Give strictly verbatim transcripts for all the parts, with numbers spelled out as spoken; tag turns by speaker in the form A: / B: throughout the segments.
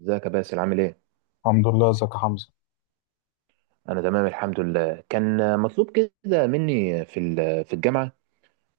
A: ازيك يا باسل عامل ايه؟
B: الحمد لله، ازيك يا حمزة؟
A: انا تمام الحمد لله. كان مطلوب كده مني في ال- في الجامعه،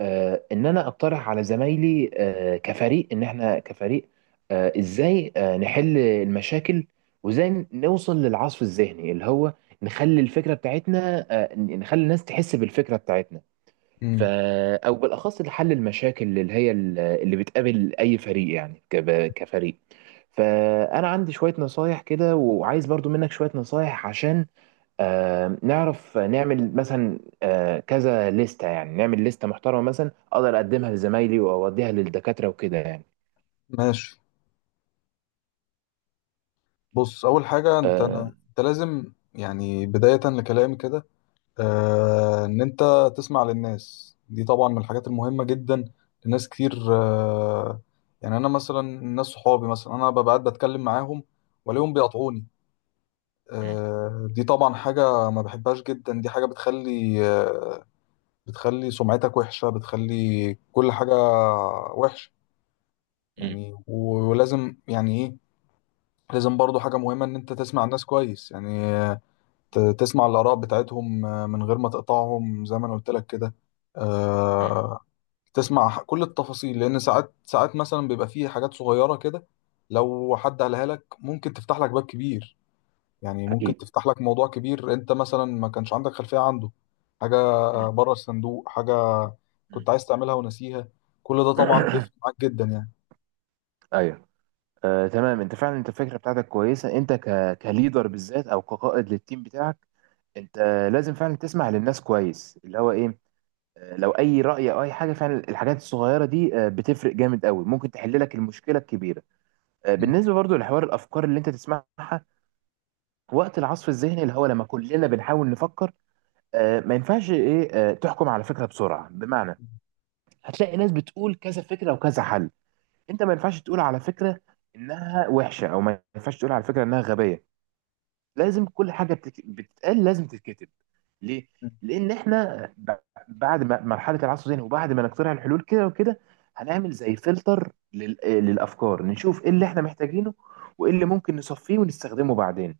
A: آه، ان انا اقترح على زمايلي، آه، كفريق، ان احنا كفريق، آه، ازاي، آه، نحل المشاكل، وازاي نوصل للعصف الذهني اللي هو نخلي الفكره بتاعتنا، آه، نخلي الناس تحس بالفكره بتاعتنا. ف
B: امم
A: او بالاخص لحل المشاكل اللي هي ال- اللي بتقابل اي فريق، يعني كب- كفريق. فانا عندي شويه نصايح كده، وعايز برضو منك شويه نصايح، عشان آه، نعرف نعمل مثلا، آه، كذا لستة، يعني نعمل لستة محترمة مثلا أقدر أقدمها لزمايلي وأوديها للدكاترة وكده يعني.
B: ماشي. بص، اول حاجة انت
A: آه،
B: انت لازم، يعني بداية لكلامي كده، آه ان انت تسمع للناس دي. طبعا من الحاجات المهمة جدا لناس كتير. آه يعني انا مثلا ناس صحابي، مثلا انا ببقى قاعد بتكلم معاهم والاقيهم بيقطعوني. آه، دي طبعا حاجة ما بحبهاش جدا. دي حاجة بتخلي، آه بتخلي سمعتك وحشة، بتخلي كل حاجة وحشة.
A: مم.
B: يعني و- ولازم، يعني ايه، لازم برضو حاجة مهمة، إن أنت تسمع الناس كويس. يعني آه، ت- تسمع الآراء بتاعتهم، آه، من غير ما تقطعهم، زي ما أنا قلت لك كده.
A: مم.
B: آه، تسمع ح- كل التفاصيل، لأن ساعات ساعات مثلا بيبقى فيه حاجات صغيرة كده، لو حد قالها لك ممكن تفتح لك باب كبير. يعني ممكن
A: أكيد.
B: تفتح لك موضوع كبير، أنت مثلا ما كانش عندك خلفية عنده. حاجة
A: مم.
B: بره الصندوق، حاجة
A: مم.
B: كنت عايز تعملها ونسيها. كل ده طبعا بيفرق معاك جدا يعني.
A: أيوه. آه، تمام، أنت فعلا، أنت الفكرة بتاعتك كويسة، أنت ك... كليدر بالذات أو كقائد للتيم بتاعك، أنت لازم فعلا تسمع للناس كويس، اللي هو إيه، آه، لو أي رأي أو أي حاجة، فعلا الحاجات الصغيرة دي آه، بتفرق جامد قوي، ممكن تحل لك المشكلة الكبيرة. آه،
B: م.
A: بالنسبة برضو لحوار الأفكار اللي أنت تسمعها وقت العصف الذهني، اللي هو لما كلنا بنحاول نفكر، آه، ما ينفعش ايه، آه، تحكم على فكره بسرعه. بمعنى، هتلاقي ناس بتقول كذا فكره وكذا حل، انت ما ينفعش تقول على فكره انها وحشه، او ما ينفعش تقول على فكره انها غبيه. لازم كل حاجه بتك... بتتقال لازم تتكتب. ليه؟ لان احنا ب... بعد ما مرحله العصف الذهني وبعد ما نقترح الحلول كده وكده، هنعمل زي فلتر لل... آه، للافكار، نشوف ايه اللي احنا محتاجينه، وايه اللي ممكن نصفيه ونستخدمه بعدين.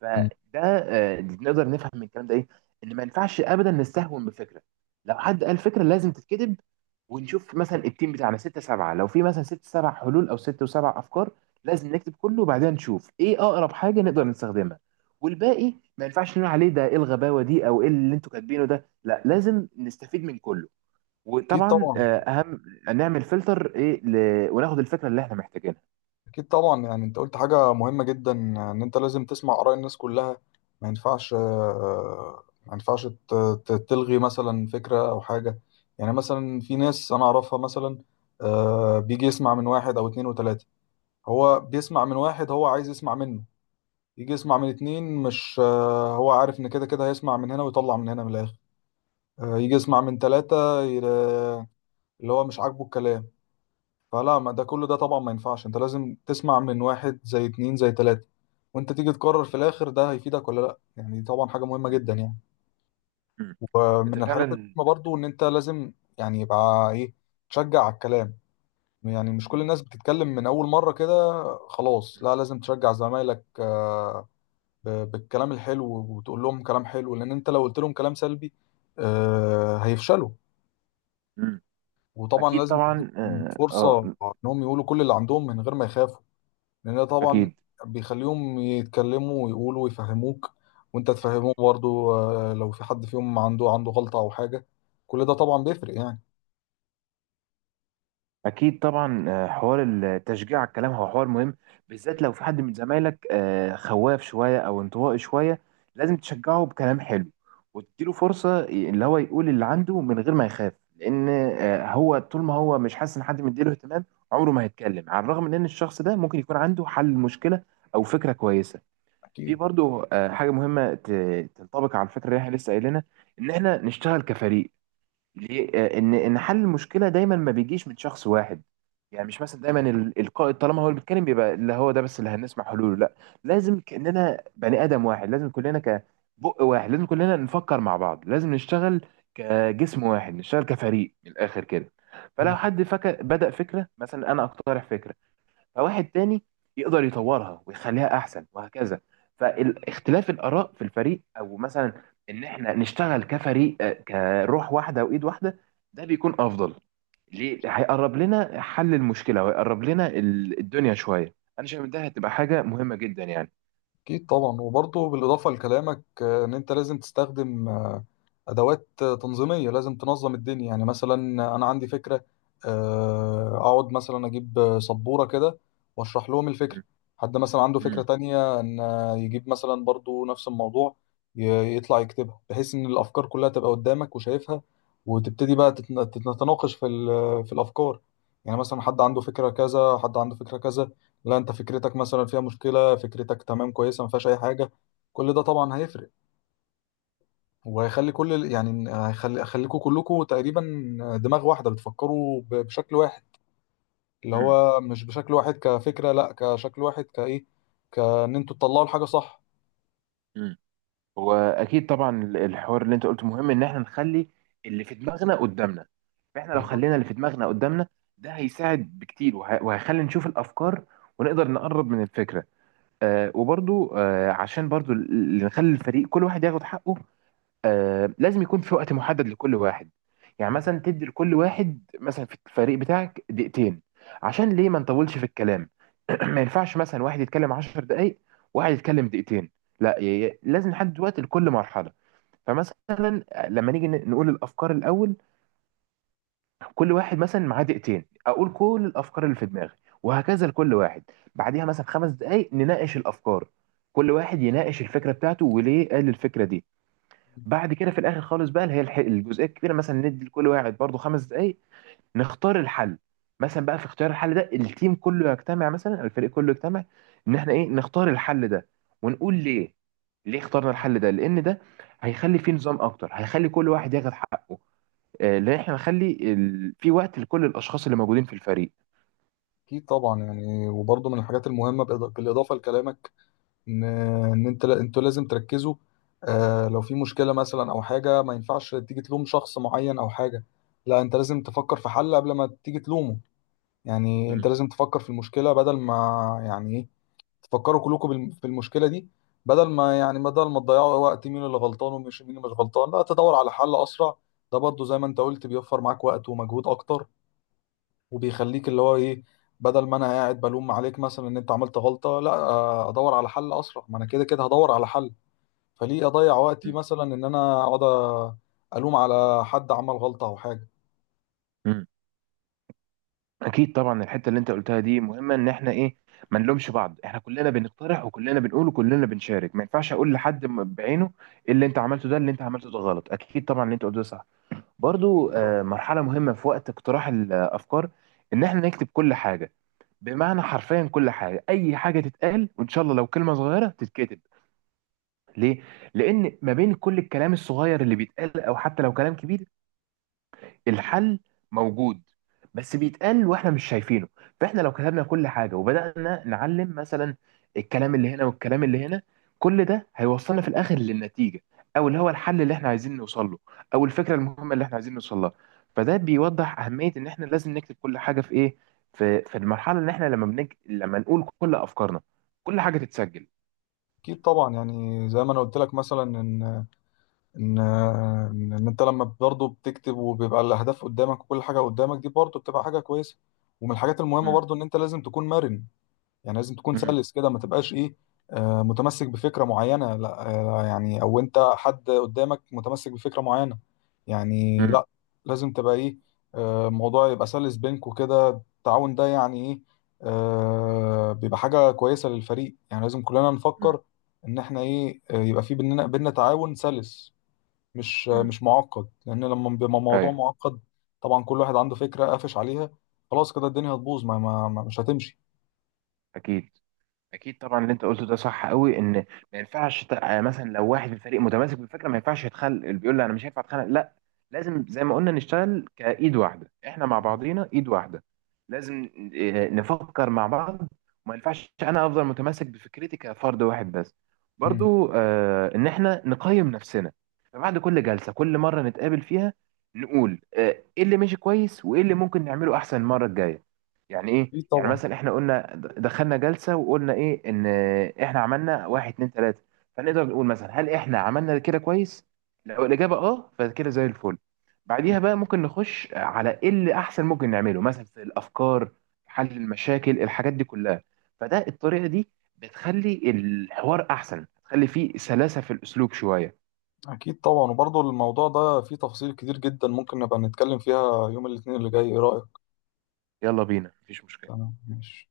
A: فده
B: م.
A: آه، نقدر نفهم من الكلام ده ايه، ان ما ينفعش ابدا نستهون بفكره، لو حد قال فكره لازم تتكتب. ونشوف مثلا التيم بتاعنا ستة سبعة، لو في مثلا ست سبع حلول او ست وسبع افكار، لازم نكتب كله وبعدين نشوف ايه اقرب حاجه نقدر نستخدمها، والباقي ما ينفعش نقول عليه ده ايه الغباوه دي او ايه اللي انتوا كاتبينه ده، لا لازم نستفيد من كله.
B: أكيد
A: وطبعا
B: طبعا.
A: آه، اهم نعمل فلتر ايه ل... وناخد الفكره اللي احنا محتاجينها.
B: اكيد طبعا، يعني انت قلت حاجه مهمه جدا، ان انت لازم تسمع اراء الناس كلها. ما ينفعش، آه، ما ينفعش ت- ت- تلغي مثلا فكره او حاجه. يعني مثلا في ناس انا اعرفها مثلا، آه، بيجي يسمع من واحد او اتنين وتلاته. هو بيسمع من واحد هو عايز يسمع منه، يجي يسمع من اتنين مش، آه، هو عارف ان كده كده هيسمع من هنا ويطلع من هنا من الاخر. آه، يجي يسمع من تلاته، ي- اللي هو مش عاجبه الكلام. فلا، ما ده، كل ده طبعا ما ينفعش. انت لازم تسمع من واحد زي اتنين زي تلاتة، وانت تيجي تقرر في الاخر ده هيفيدك ولا لا. يعني طبعا حاجة مهمة
A: م-
B: جدا يعني.
A: م. انت
B: ومن الحاجات
A: فعلا.
B: المهمة برضو ان انت لازم، يعني يبقى ايه، تشجع على الكلام. يعني مش كل
A: م-
B: الناس بتتكلم من اول مرة كده، خلاص لا، لازم تشجع زمايلك، آه، ب- بالكلام الحلو، وتقول لهم كلام حلو، لان انت لو قلت لهم كلام سلبي، آه، هيفشلوا.
A: م-
B: وطبعا
A: اكيد
B: لازم
A: طبعا،
B: تديهم
A: اه.
B: فرصة
A: آه،
B: انهم يقولوا كل اللي عندهم من غير ما يخافوا، لان ده طبعا
A: اكيد.
B: بيخليهم يتكلموا ويقولوا ويفهموك، وانت تفهموه برضو. آه، لو في حد فيهم عنده عنده غلطة او حاجة، كل ده طبعا بيفرق يعني.
A: اكيد طبعا، آه، حوار التشجيع على الكلام هو حوار مهم، بالذات لو في حد من زمايلك آه، خواف شويه او انطوائي شويه، لازم تشجعه بكلام حلو وتديله فرصه ي- اللي هو يقول اللي عنده من غير ما يخاف، لان آه، هو طول ما هو مش حاسس ان حد مديله اهتمام، عمره ما هيتكلم، على الرغم من ان الشخص ده ممكن يكون عنده حل المشكله او فكره كويسه. في
B: اكيد.
A: برضه آه، حاجه مهمه ت- تنطبق على الفكره اللي احنا لسه قايلينها، ان احنا نشتغل كفريق. ليه؟ آه، ان ان حل المشكله دايما ما بيجيش من شخص واحد. يعني مش مثلا دايما ال- القائد طالما هو اللي بيتكلم بيبقى اللي هو ده بس اللي هنسمع حلوله، لا. لازم كاننا بني ادم واحد، لازم كلنا كبق واحد، لازم كلنا نفكر مع بعض، لازم نشتغل كجسم واحد، نشتغل كفريق من الاخر كده. فلو
B: مم.
A: حد فكر بدأ فكره، مثلا انا اقترح فكره، فواحد تاني يقدر يطورها ويخليها احسن وهكذا. فاختلاف الاراء في الفريق، او مثلا ان احنا نشتغل كفريق، آه، كروح واحده وايد واحده، ده بيكون افضل. ليه؟ هيقرب لنا حل المشكله، وهيقرب لنا ال- الدنيا شويه. انا شايف إن ده هتبقى حاجه مهمه جدا يعني.
B: اكيد طبعا، وبرضو بالاضافة لكلامك، آه، ان انت لازم تستخدم ادوات تنظيميه. لازم تنظم الدنيا. يعني مثلا انا عندي فكره، آه، اقعد مثلا اجيب سبوره كده واشرح لهم الفكره. حد مثلا عنده فكره
A: مم.
B: تانية، ان يجيب مثلا برضو نفس الموضوع، ي- يطلع يكتبها، بحيث ان الافكار كلها تبقى قدامك وشايفها، وتبتدي بقى تتن- تتناقش في ال- في الافكار. يعني مثلا حد عنده فكره كذا، حد عنده فكره كذا، لا انت فكرتك مثلا فيها مشكله، فكرتك تمام كويسه ما فيهاش اي حاجه. كل ده طبعا هيفرق، وهيخلي كل ال- يعني هيخلي هيخليكوا كلكوا تقريبا دماغ واحدة، بتفكروا ب- بشكل واحد. اللي
A: مم.
B: هو مش بشكل واحد كفكرة، لا، كشكل واحد، كإيه، كإن انتوا تطلعوا الحاجة صح.
A: مم. واكيد طبعا الحوار اللي انت قلته مهم، ان احنا نخلي اللي في دماغنا قدامنا. فاحنا لو
B: بالظبط.
A: خلينا اللي في دماغنا قدامنا، ده هيساعد بكتير، وه- وهيخلي نشوف الافكار، ونقدر نقرب من الفكره. آه، وبرضو آه، عشان برضو ال- ال- نخلي الفريق كل واحد ياخد حقه. آه، لازم يكون في وقت محدد لكل واحد. يعني
B: م-
A: مثلا تدي لكل واحد مثلا في الفريق بتاعك دقيقتين، عشان ليه ما نطولش في الكلام. ما ينفعش مثلا واحد يتكلم عشر دقايق واحد يتكلم دقيقتين، لا ي- ي- لازم نحدد وقت لكل مرحلة. فمثلا لما نيجي ن- نقول الأفكار الأول، كل واحد مثلا معاه دقيقتين، أقول كل الأفكار اللي في دماغي، وهكذا لكل واحد. بعديها مثلا خمس دقايق نناقش الأفكار، كل واحد يناقش الفكرة بتاعته وليه قال الفكرة دي.
B: م-
A: بعد كده في الاخر خالص بقى، اللي هي الح- الجزئيه الكبيره، مثلا ندي لكل واحد برضو خمس دقائق نختار الحل. مثلا بقى في اختيار الحل ده، التيم كله يجتمع، مثلا الفريق كله يجتمع، ان احنا ايه نختار الحل ده، ونقول ليه، ليه اخترنا
B: م.
A: الحل ده. لان ده هيخلي فيه نظام اكتر، هيخلي كل واحد ياخد حقه، آه، لان احنا نخلي ال... في وقت لكل الاشخاص اللي موجودين في الفريق.
B: أكيد طبعا. يعني وبرضه من الحاجات المهمة، بإض- بالإضافة لكلامك، إن إن أنت، لا- أنتوا لازم تركزوا. آه، لو في مشكلة مثلا أو حاجة، ما ينفعش تيجي تلوم شخص معين أو حاجة، لا، أنت لازم تفكر في حل قبل ما تيجي تلومه. يعني أنت
A: مم.
B: لازم تفكر في المشكلة، بدل ما، يعني إيه، تفكروا كلكم بالم- في المشكله دي. بدل ما، يعني بدل ما تضيعوا وقت مين اللي غلطان ومش مين اللي مش غلطان، لا، تدور على حل اسرع. ده برضو زي ما انت قلت بيوفر معاك وقت ومجهود اكتر، وبيخليك اللي هو ايه، بدل ما انا قاعد بلوم عليك مثلا ان انت عملت غلطه، لا، آه، ادور على حل اسرع، ما انا كده كده هدور على حل. فليه اضيع وقتي مثلا ان انا اقعد الوم على حد عمل غلطه او حاجه؟
A: مم. اكيد طبعا الحته اللي انت قلتها دي مهمه، ان احنا ايه، ما نلومش بعض. احنا كلنا بنقترح وكلنا بنقول وكلنا بنشارك، ما ينفعش اقول لحد م- بعينه إيه اللي انت عملته ده، اللي انت عملته ده غلط. اكيد طبعا اللي انت قلته ده صح. برضو
B: اكيد طبعا.
A: آه، مرحله مهمه في وقت اقتراح الافكار، ان احنا نكتب كل حاجه. بمعنى حرفيا كل حاجه، اي حاجه تتقال، وان شاء الله لو كلمه صغيره تتكتب. ليه؟ لان ما بين كل الكلام الصغير اللي بيتقال، او حتى لو كلام كبير، الحل موجود، بس بيتقال واحنا مش شايفينه. فاحنا لو كتبنا كل حاجه وبدانا نعلم مثلا الكلام اللي هنا والكلام اللي هنا، كل ده هيوصلنا في الاخر للنتيجه، او اللي هو الحل اللي احنا عايزين نوصل له، او الفكره المهمه اللي احنا عايزين نوصل لها. فده بيوضح اهميه ان احنا لازم نكتب كل حاجه في ايه، في في المرحله اللي احنا لما بنج... لما نقول كل افكارنا كل حاجه تتسجل.
B: أكيد طبعاً، يعني زي ما انا قلت لك مثلا ان، ان ان إن انت لما برضه بتكتب، وبيبقى الاهداف قدامك وكل حاجه قدامك، دي برضه بتبقى حاجه كويسه. ومن الحاجات المهمه
A: امم.
B: برضه ان انت لازم تكون مرن. يعني لازم تكون
A: امم.
B: سلس كده، ما تبقاش ايه، آه، متمسك بفكره معينه، لا، آه، يعني او انت حد قدامك متمسك بفكره معينه، يعني لا، لازم تبقى ايه، آه، الموضوع يبقى سلس بينكوا كده. التعاون ده يعني ايه، آه، بيبقى حاجه كويسه للفريق. يعني لازم كلنا
A: امم.
B: نفكر ان احنا ايه، آه، يبقى في بيننا بيننا تعاون سلس، مش
A: امم.
B: مش معقد. لان لما بيبقى موضوع
A: ايوه.
B: معقد، طبعا كل واحد عنده فكره قافش عليها، خلاص كده الدنيا هتبوظ، ما, ما, ما مش هتمشي.
A: اكيد. اكيد طبعا اللي انت قلته ده صح قوي، ان ما ينفعش ت- آه، مثلا لو واحد في الفريق متماسك بالفكره، ما ينفعش يتخلق اللي بيقول لي انا مش هينفع اتخانق، لا. لازم زي ما قلنا نشتغل كايد واحده، احنا مع بعضينا ايد واحده. لازم آه، نفكر مع بعض، وما ينفعش انا افضل متمسك بفكرتي كفرد واحد بس.
B: مم.
A: برضو آه، ان احنا نقيم نفسنا. فبعد كل جلسه كل مره نتقابل فيها، نقول آه، ايه اللي ماشي كويس وايه اللي ممكن نعمله احسن المره الجايه. يعني ايه؟
B: اكيد
A: يعني
B: طبعا.
A: مثلا احنا قلنا دخلنا جلسه وقلنا ايه، ان احنا عملنا واحد اتنين تلاته، فنقدر نقول مثلا هل احنا عملنا كده كويس، لو الاجابه اه فكده زي الفل.
B: مم.
A: بعديها بقى ممكن نخش على ايه اللي احسن ممكن نعمله مثلا في الافكار، حل المشاكل الحاجات دي كلها. فده الطريقه دي بتخلي الحوار احسن، بتخلي فيه سلاسه في الاسلوب شويه.
B: اكيد طبعا، وبرضه الموضوع ده فيه تفاصيل كتير جدا، ممكن نبقى نتكلم فيها يوم الاثنين اللي جاي، ايه رايك؟
A: يلا بينا، مفيش مشكله.
B: انا ماشي.